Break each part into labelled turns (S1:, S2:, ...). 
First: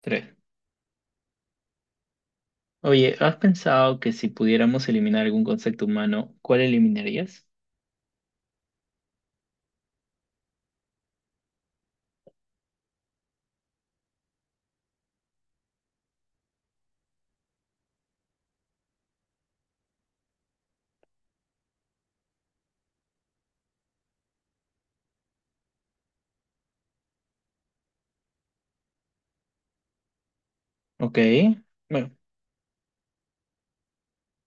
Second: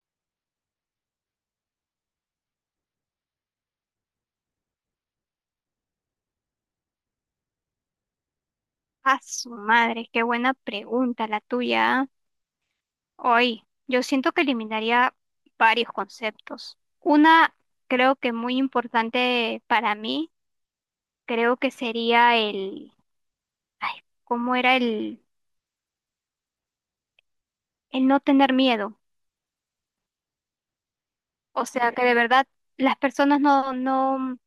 S1: Tres. Oye, ¿has pensado que si pudiéramos eliminar algún concepto humano, cuál eliminarías?
S2: A su madre, qué buena pregunta la tuya. Hoy, yo siento que eliminaría varios conceptos. Una, creo que muy importante para mí, creo que sería el, ay, ¿cómo era el no tener miedo?
S1: Ok,
S2: O sea, que
S1: bueno,
S2: de verdad las personas no, no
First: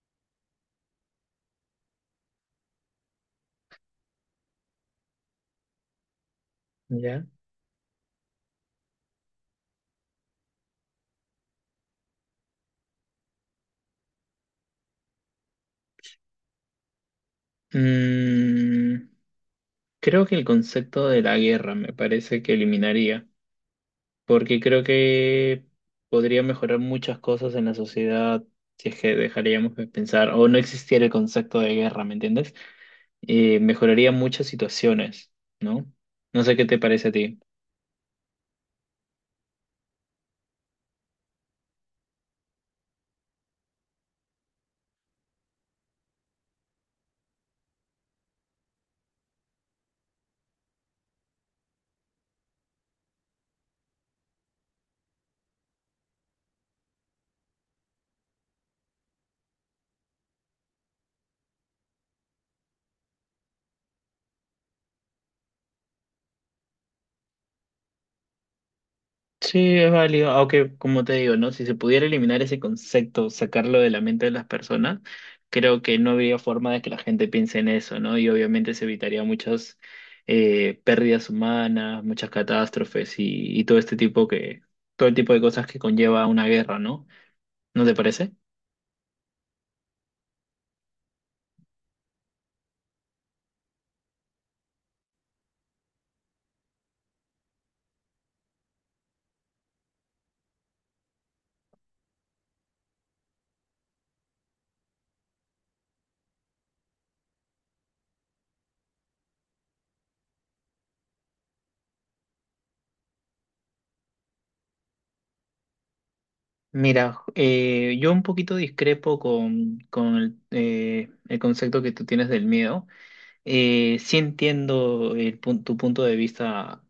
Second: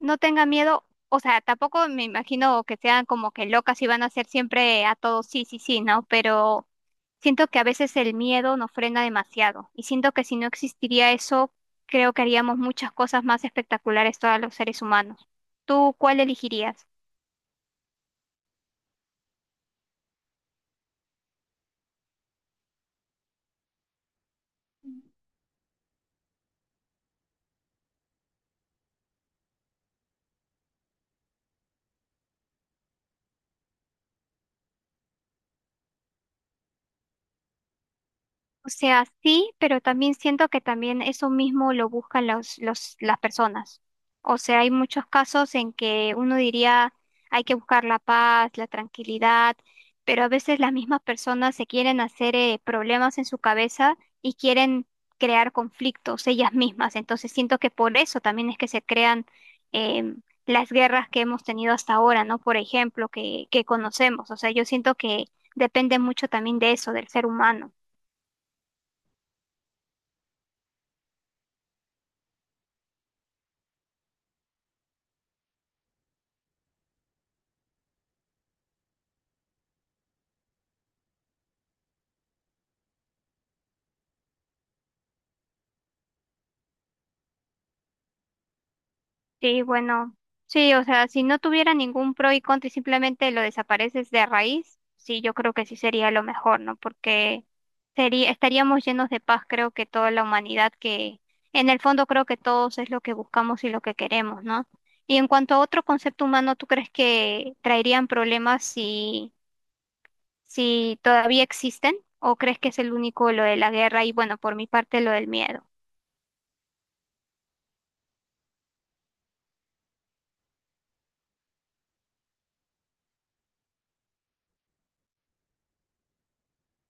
S2: no tenga miedo, o sea, tampoco me imagino que sean como que locas y van a ser siempre a todos sí, sí, sí, ¿no? Pero
S1: ya.
S2: siento que a veces el miedo nos frena demasiado y siento que si no existiría eso, creo que haríamos muchas cosas más espectaculares todos los seres humanos. ¿Tú cuál elegirías?
S1: Mm, creo que el concepto de la guerra me parece que eliminaría, porque creo que podría mejorar muchas cosas en la sociedad si es que dejaríamos de pensar o no existiera el concepto de guerra, ¿me entiendes? Mejoraría muchas situaciones, ¿no? No sé qué te parece a ti.
S2: O sea, sí, pero también siento que también eso mismo lo buscan las personas. O sea, hay muchos casos en que uno diría hay que buscar la paz, la tranquilidad, pero a veces las mismas personas se quieren hacer problemas en su cabeza y quieren crear conflictos ellas mismas. Entonces siento que por eso también es que se crean las guerras que hemos tenido hasta ahora, ¿no? Por ejemplo, que conocemos. O sea, yo siento que depende mucho también de eso, del ser humano.
S1: Sí, es válido, aunque como te digo, ¿no? Si se pudiera eliminar ese concepto, sacarlo de la mente de las personas, creo que no habría forma de que la gente piense en eso, ¿no? Y obviamente se evitaría muchas pérdidas humanas, muchas catástrofes y todo este tipo que, todo el tipo de cosas que conlleva una guerra, ¿no? ¿No te parece?
S2: Sí, bueno, sí, o sea, si no tuviera ningún pro y contra y simplemente lo desapareces de raíz, sí, yo creo que sí sería lo mejor, ¿no? Porque sería, estaríamos llenos de paz, creo que toda la humanidad, que en el fondo creo que todos es lo que buscamos y lo que queremos, ¿no? Y en cuanto a otro concepto humano, ¿tú crees que traerían problemas si, si todavía existen? ¿O crees que es el único lo de la guerra y, bueno, por mi parte, lo del miedo?
S1: Mira, yo un poquito discrepo con el concepto que tú tienes del miedo. Sí entiendo tu punto de vista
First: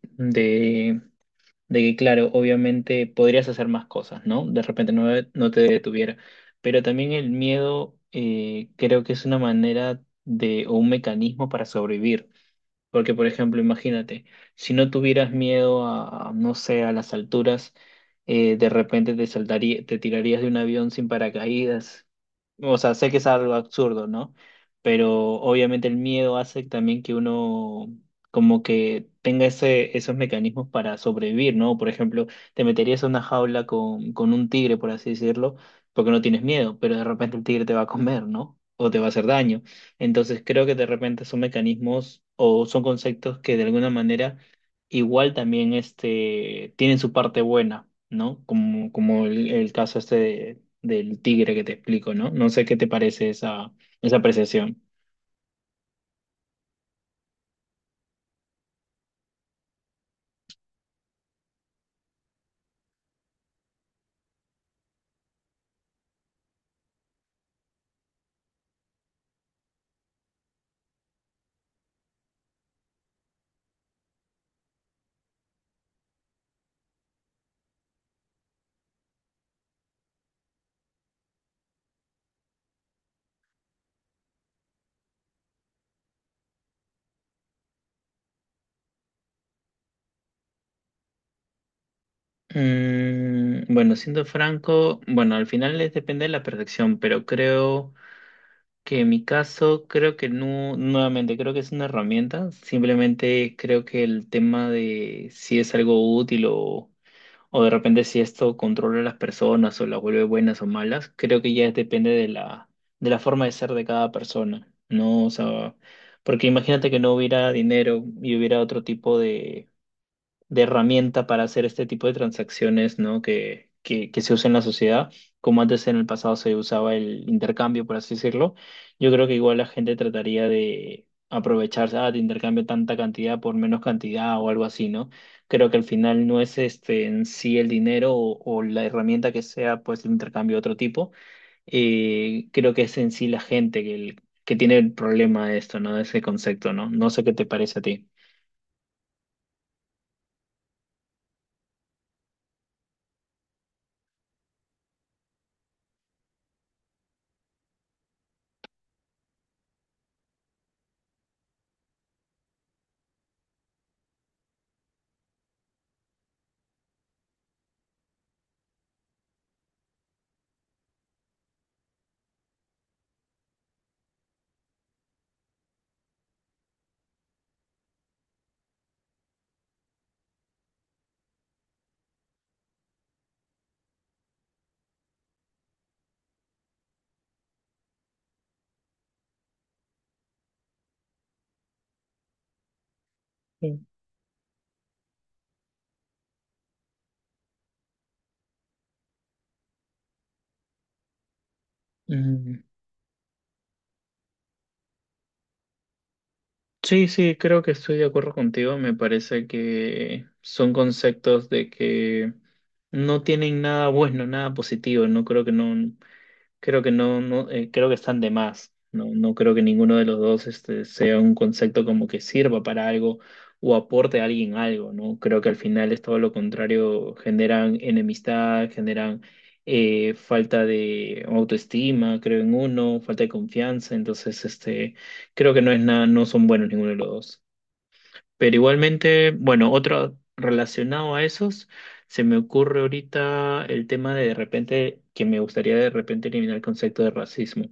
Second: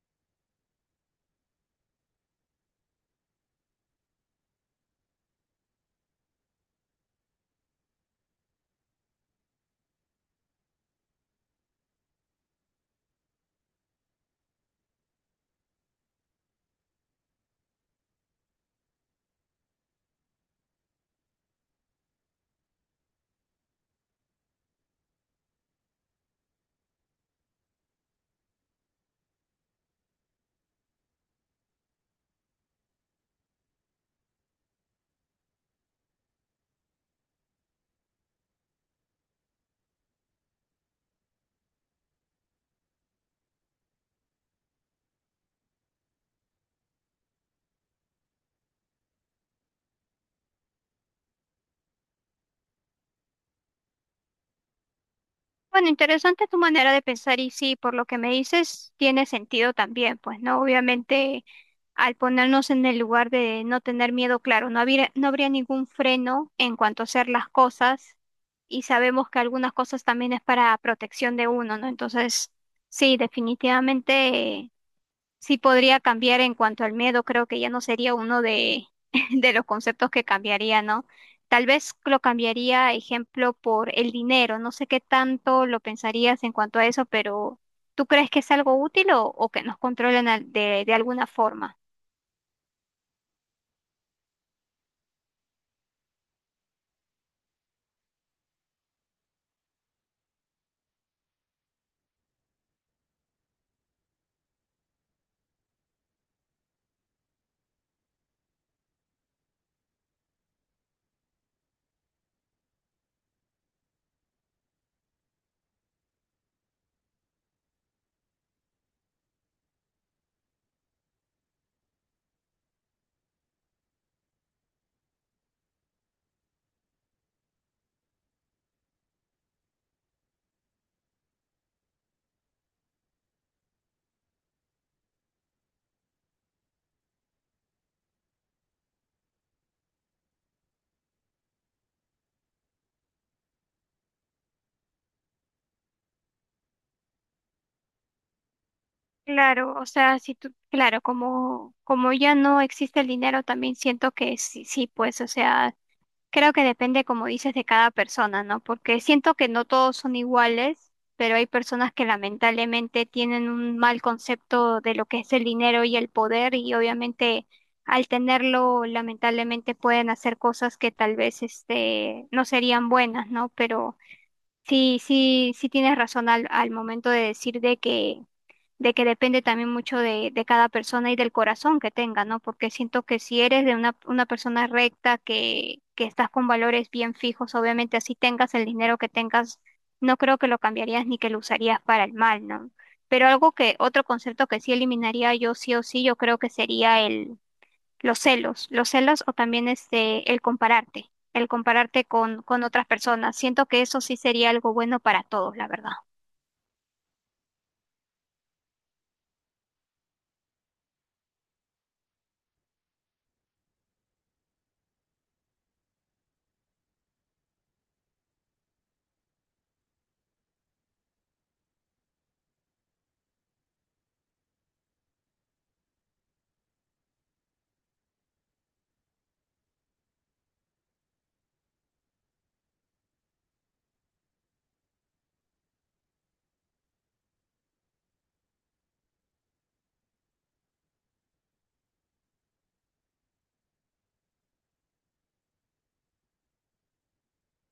S1: de que, claro, obviamente podrías hacer más cosas, ¿no? De repente no, no te detuviera. Pero también el miedo creo que es una manera de, o un mecanismo para sobrevivir. Porque, por ejemplo, imagínate, si no tuvieras miedo no sé, a las alturas, de repente te saltaría, te tirarías de un avión sin paracaídas. O sea, sé que es algo absurdo, ¿no? Pero obviamente el miedo hace también que uno como que tenga ese, esos mecanismos para sobrevivir, ¿no? Por ejemplo, te meterías en una jaula con un tigre, por así decirlo, porque no tienes miedo, pero de repente el tigre te va a comer, ¿no? O te va a hacer daño. Entonces creo que de repente son mecanismos o son conceptos que de alguna manera igual también este, tienen su parte buena, ¿no? Como, como el caso este del tigre que te explico, ¿no? No sé qué te parece esa, esa apreciación.
S2: Bueno, interesante tu manera de pensar y sí, por lo que me dices, tiene sentido también, pues, ¿no? Obviamente, al ponernos en el lugar de no tener miedo, claro, no habría ningún freno en cuanto a hacer las cosas y sabemos que algunas cosas también es para protección de uno, ¿no? Entonces, sí, definitivamente sí podría cambiar en cuanto al miedo, creo que ya no sería uno de, de los conceptos que cambiaría, ¿no? Tal vez lo cambiaría, ejemplo, por el dinero. No sé qué tanto lo pensarías en cuanto a eso, pero ¿tú crees que es algo útil o que nos controlen al- de alguna forma?
S1: Bueno, siendo franco, bueno, al final es depende de la perfección, pero creo que en mi caso, creo que no, nuevamente, creo que es una herramienta, simplemente creo que el tema de si es algo útil o de repente si esto controla a las personas o las vuelve buenas o malas, creo que ya depende de la forma de ser de cada persona, ¿no? O sea, porque imagínate que no hubiera dinero y hubiera otro tipo de herramienta para hacer este tipo de transacciones, ¿no? Que se usa en la sociedad, como antes en el pasado se usaba el intercambio, por así decirlo. Yo creo que igual la gente trataría de aprovecharse, ah, te intercambio tanta cantidad por menos cantidad o algo así, ¿no? Creo que al final no es este en sí el dinero o la herramienta que sea, pues el intercambio de otro tipo. Creo que es en sí la gente que, que tiene el problema de esto, ¿no? De ese concepto, ¿no? No sé qué te parece a ti.
S2: Claro, o sea, si tú, claro, como, como ya no existe el dinero, también siento que sí, sí, pues, o sea, creo que depende, como dices, de cada persona, ¿no? Porque siento que no todos son iguales, pero hay personas que lamentablemente tienen un mal concepto de lo que es el dinero y el poder y obviamente al tenerlo lamentablemente pueden hacer cosas que tal vez este no serían buenas, ¿no? Pero sí, sí, sí tienes razón al, al momento de decir de que depende también mucho de cada persona y del corazón que tenga, ¿no? Porque siento que si eres de una persona recta, que estás con valores bien fijos, obviamente así tengas el dinero que tengas, no creo que lo cambiarías ni que lo usarías para el mal, ¿no? Pero algo que,
S1: Sí.
S2: otro concepto que sí eliminaría yo sí o sí, yo creo que sería el, los celos o también este, el compararte
S1: Mm.
S2: con otras personas. Siento que eso sí sería algo bueno para todos, la verdad.
S1: Sí, sí, creo que estoy de acuerdo contigo. Me parece que son conceptos de que no tienen nada bueno, nada positivo. No creo que no. Creo que no, creo que están de más. No, no creo que ninguno de los dos este, sea un concepto como que sirva para algo o aporte a alguien algo, ¿no? Creo que al final es todo lo contrario, generan enemistad, generan falta de autoestima, creo en uno, falta de confianza, entonces este, creo que no es nada, no son buenos ninguno de los dos. Pero igualmente, bueno, otro relacionado a esos, se me ocurre ahorita el tema de repente que me gustaría de repente eliminar el concepto de racismo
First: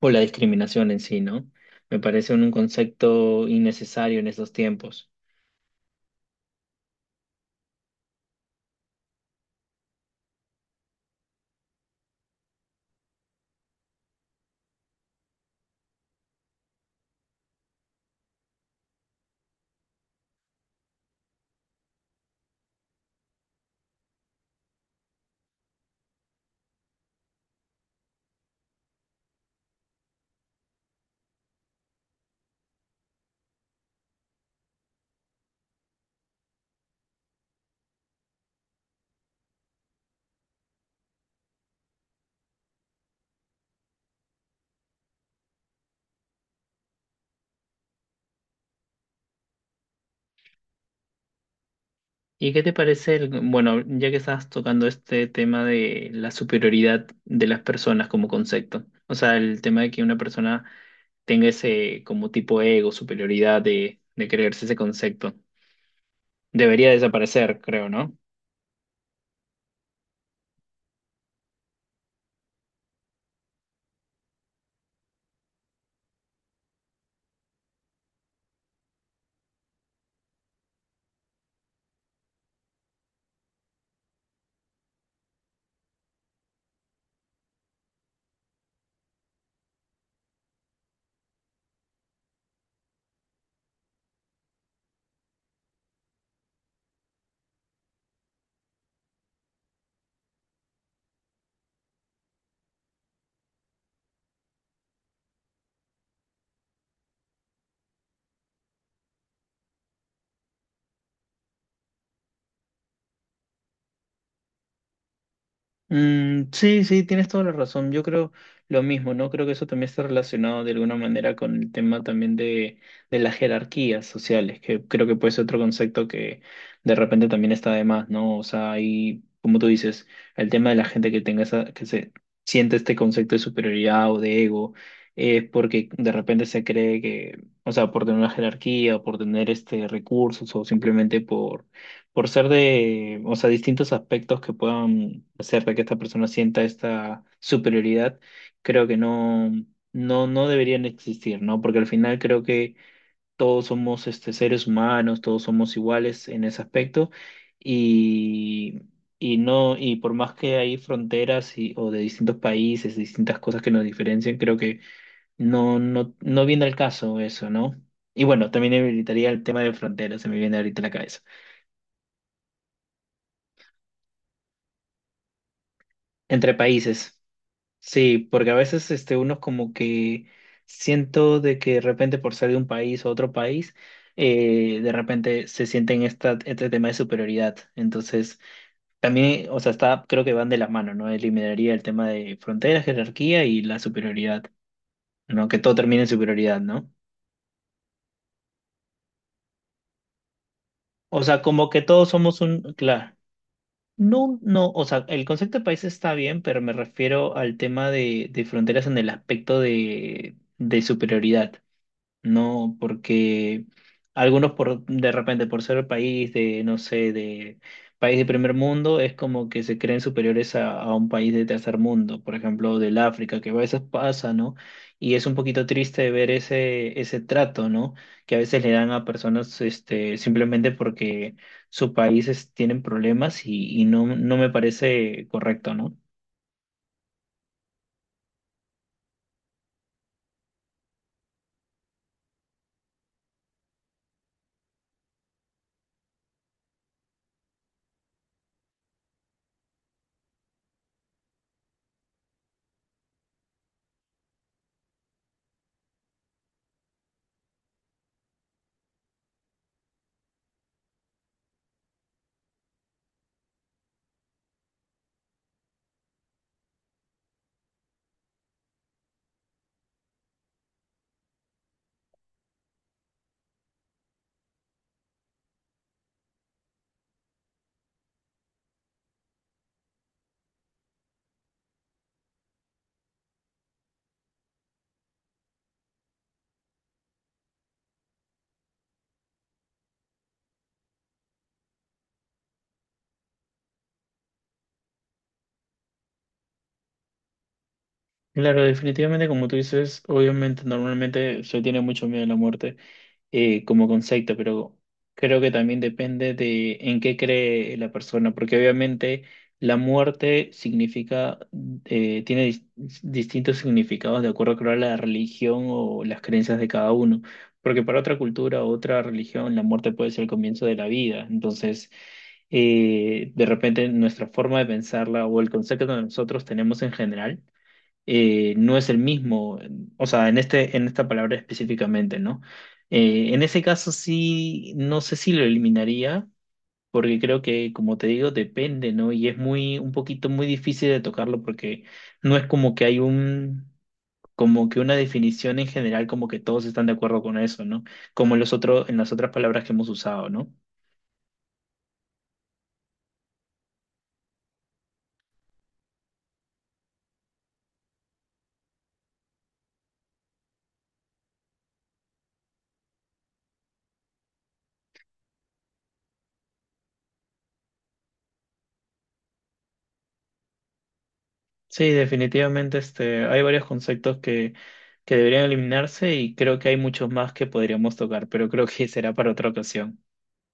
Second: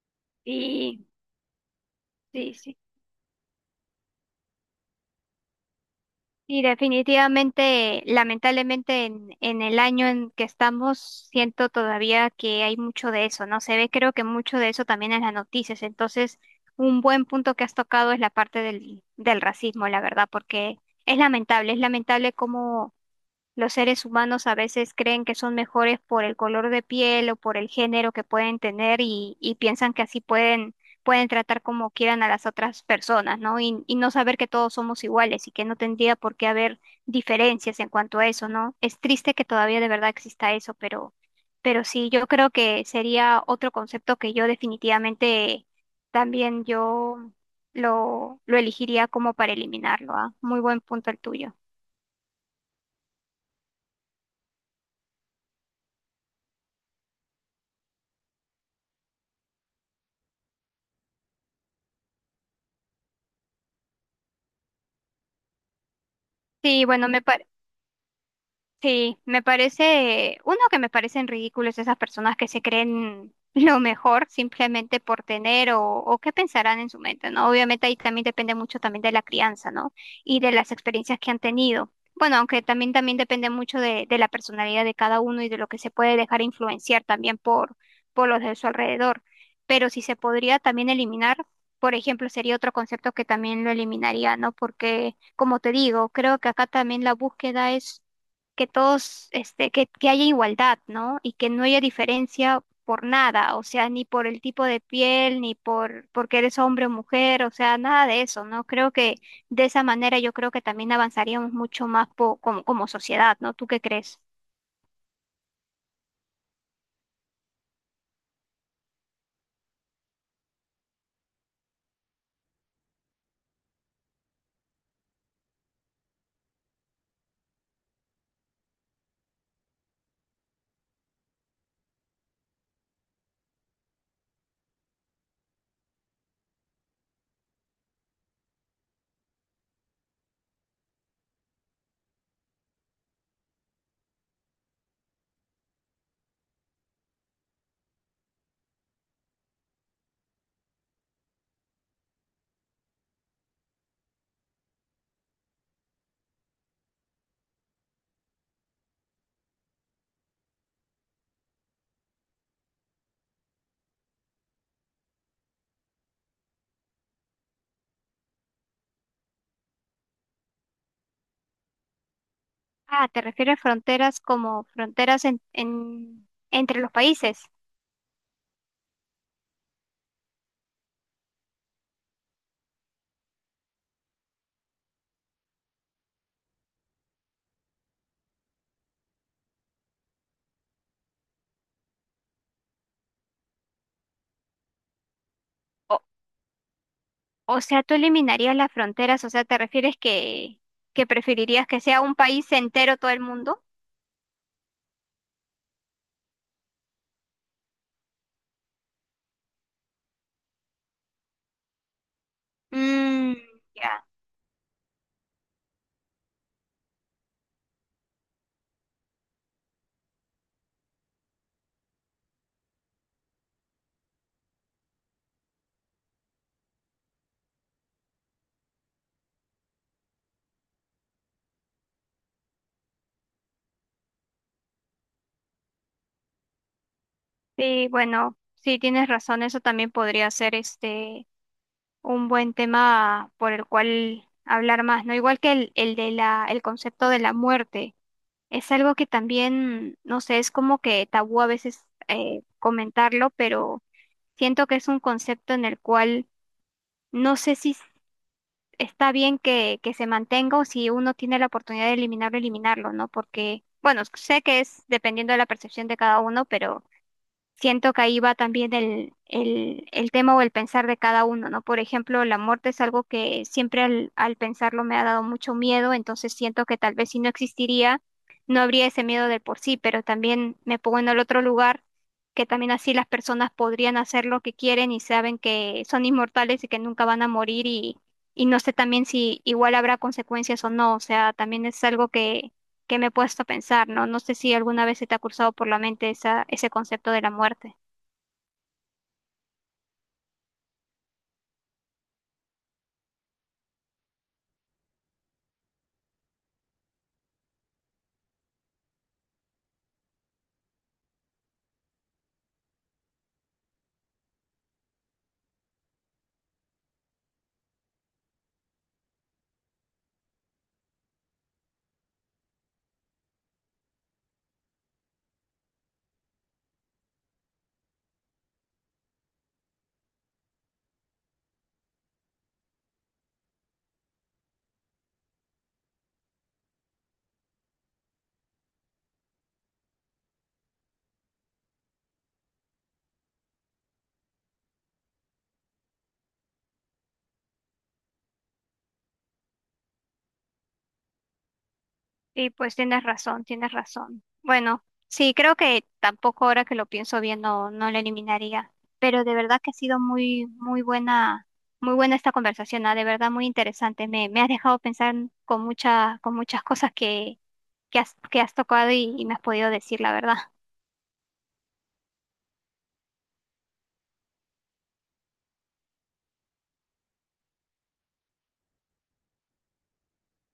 S1: o la discriminación en
S2: Y
S1: sí, ¿no? Me parece un
S2: sí, sí.
S1: concepto innecesario en estos tiempos.
S2: Y definitivamente, lamentablemente, en el año en que estamos, siento todavía que hay mucho de eso, ¿no? Se ve, creo que mucho de eso también en las noticias. Entonces, un buen punto que has tocado es la parte del, del racismo, la verdad, porque es lamentable cómo los seres humanos a veces creen que son mejores por el color de piel o por el género que pueden tener y piensan que así pueden, pueden tratar como quieran a las otras personas, ¿no? Y no saber que todos somos iguales y que no tendría por qué haber diferencias en cuanto a eso, ¿no? Es triste que todavía de verdad exista eso, pero sí, yo creo que sería otro concepto que yo definitivamente también yo lo elegiría como para eliminarlo, ¿ah? Muy buen punto el tuyo.
S1: ¿Y qué te parece el, bueno, ya que estás tocando este tema de la superioridad de las personas como concepto? O sea, el tema de que una persona tenga ese como tipo ego, superioridad de creerse ese concepto.
S2: Sí,
S1: Debería
S2: bueno, me, pa-
S1: desaparecer, creo, ¿no?
S2: Sí, me parece, uno que me parecen ridículos esas personas que se creen lo mejor simplemente por tener o qué pensarán en su mente, ¿no? Obviamente ahí también depende mucho también de la crianza, ¿no? Y de las experiencias que han tenido. Bueno, aunque también también depende mucho de la personalidad de cada uno y de lo que se puede dejar influenciar también por los de su alrededor. Pero si se podría también eliminar, por ejemplo, sería otro concepto que también lo eliminaría, ¿no? Porque, como te digo, creo que acá también la búsqueda es que todos, este, que haya igualdad, ¿no? Y que no haya diferencia por nada, o sea, ni por el tipo de piel, ni por porque eres hombre o mujer, o sea, nada de eso, ¿no? Creo que de esa manera yo creo que también avanzaríamos mucho más po- como, como sociedad, ¿no? ¿Tú qué crees?
S1: Sí, sí, tienes toda la razón. Yo creo lo mismo, ¿no? Creo que eso también está relacionado de alguna manera con el tema también de las jerarquías sociales, que creo que puede ser otro concepto que de repente también está de más, ¿no? O sea, hay, como tú dices, el tema de la gente que tenga esa, que se siente este concepto de superioridad o de ego, es porque de repente se cree que, o sea, por tener una jerarquía, o por tener este recursos, o simplemente por ser de, o sea, distintos aspectos que puedan hacer de que esta persona sienta esta superioridad, creo que no, no deberían existir, ¿no? Porque al final creo que todos somos este, seres humanos, todos somos iguales en ese aspecto y, y no, y por más que hay fronteras y, o de distintos países, distintas cosas que nos diferencian, creo que no, no viene al caso eso, ¿no? Y bueno, también evitaría el tema de fronteras, se me viene ahorita a la cabeza.
S2: Ah, ¿te refieres fronteras como fronteras en-
S1: Entre
S2: entre los
S1: países.
S2: países?
S1: Sí, porque a veces este, uno como que siento de que de repente por ser de un país a otro país, de repente se sienten esta, este tema de superioridad. Entonces, también, o sea, está, creo que van de la mano, ¿no? Eliminaría el tema de fronteras, jerarquía y la superioridad, ¿no? Que todo
S2: O,
S1: termine en superioridad, ¿no?
S2: o sea, tú eliminarías las fronteras, o sea, ¿te refieres que
S1: O sea,
S2: preferirías
S1: como que
S2: que sea
S1: todos
S2: un
S1: somos
S2: país
S1: un,
S2: entero todo
S1: claro,
S2: el mundo?
S1: no, no, o sea, el concepto de país está bien, pero me refiero al tema de fronteras en el aspecto de superioridad. No,
S2: Mm,
S1: porque
S2: ya.
S1: algunos por de repente por ser país de, no sé, de país de primer mundo, es como que se creen superiores a un país de tercer mundo, por ejemplo, del África, que a veces pasa, ¿no? Y es un poquito triste ver ese, ese trato, ¿no? Que a veces le dan a personas este, simplemente porque sus países tienen problemas y no, no me parece correcto, ¿no?
S2: Sí, bueno, sí tienes razón, eso también podría ser este un buen tema por el cual hablar más, ¿no? Igual que el de la, el concepto de la muerte. Es algo que también, no sé, es como que tabú a veces comentarlo, pero siento que es un concepto en el cual no sé si s- está bien que se mantenga o si uno tiene la oportunidad de eliminarlo, eliminarlo, ¿no? Porque, bueno, sé que es dependiendo de la percepción de cada uno, pero siento que ahí va también el tema o el pensar de cada uno, ¿no? Por ejemplo, la muerte es algo que siempre al, al pensarlo me ha dado mucho miedo, entonces siento que tal vez si no existiría, no habría ese miedo de por sí, pero también me pongo en el otro lugar, que también así las personas podrían hacer lo que quieren y saben que son inmortales y que nunca van a morir y no sé también si igual habrá consecuencias o no, o sea, también es algo que me he puesto a pensar, ¿no? No sé si alguna vez se te ha cruzado por la mente esa, ese concepto de la muerte.
S1: Claro, definitivamente como tú dices, obviamente normalmente se tiene mucho miedo a la muerte. Como concepto, pero creo que también depende de en qué cree la persona, porque obviamente la muerte significa, tiene distintos significados de acuerdo creo, a la religión o las creencias de cada uno, porque para otra cultura o otra religión la muerte puede ser el comienzo de la vida, entonces de repente nuestra forma de pensarla o el concepto que nosotros tenemos en general no es el mismo, o sea, en este, en esta palabra específicamente, ¿no? En ese caso sí, no sé si lo eliminaría, porque creo que, como te digo, depende, ¿no? Y es muy, un poquito muy difícil de tocarlo porque no es como que hay un, como que una definición en general, como que todos están de acuerdo con eso, ¿no? Como en los otros, en las otras palabras que hemos usado, ¿no?
S2: Y pues tienes razón, tienes razón. Bueno, sí, creo que tampoco ahora que lo pienso bien no, no lo eliminaría. Pero de verdad que ha sido muy, muy buena esta conversación, ¿ah? De verdad muy interesante. Me has dejado pensar con mucha, con muchas cosas que has tocado y me has podido decir, la verdad.
S1: Sí, definitivamente este, hay varios conceptos que deberían eliminarse y creo que hay muchos más que podríamos tocar, pero creo que será para otra ocasión.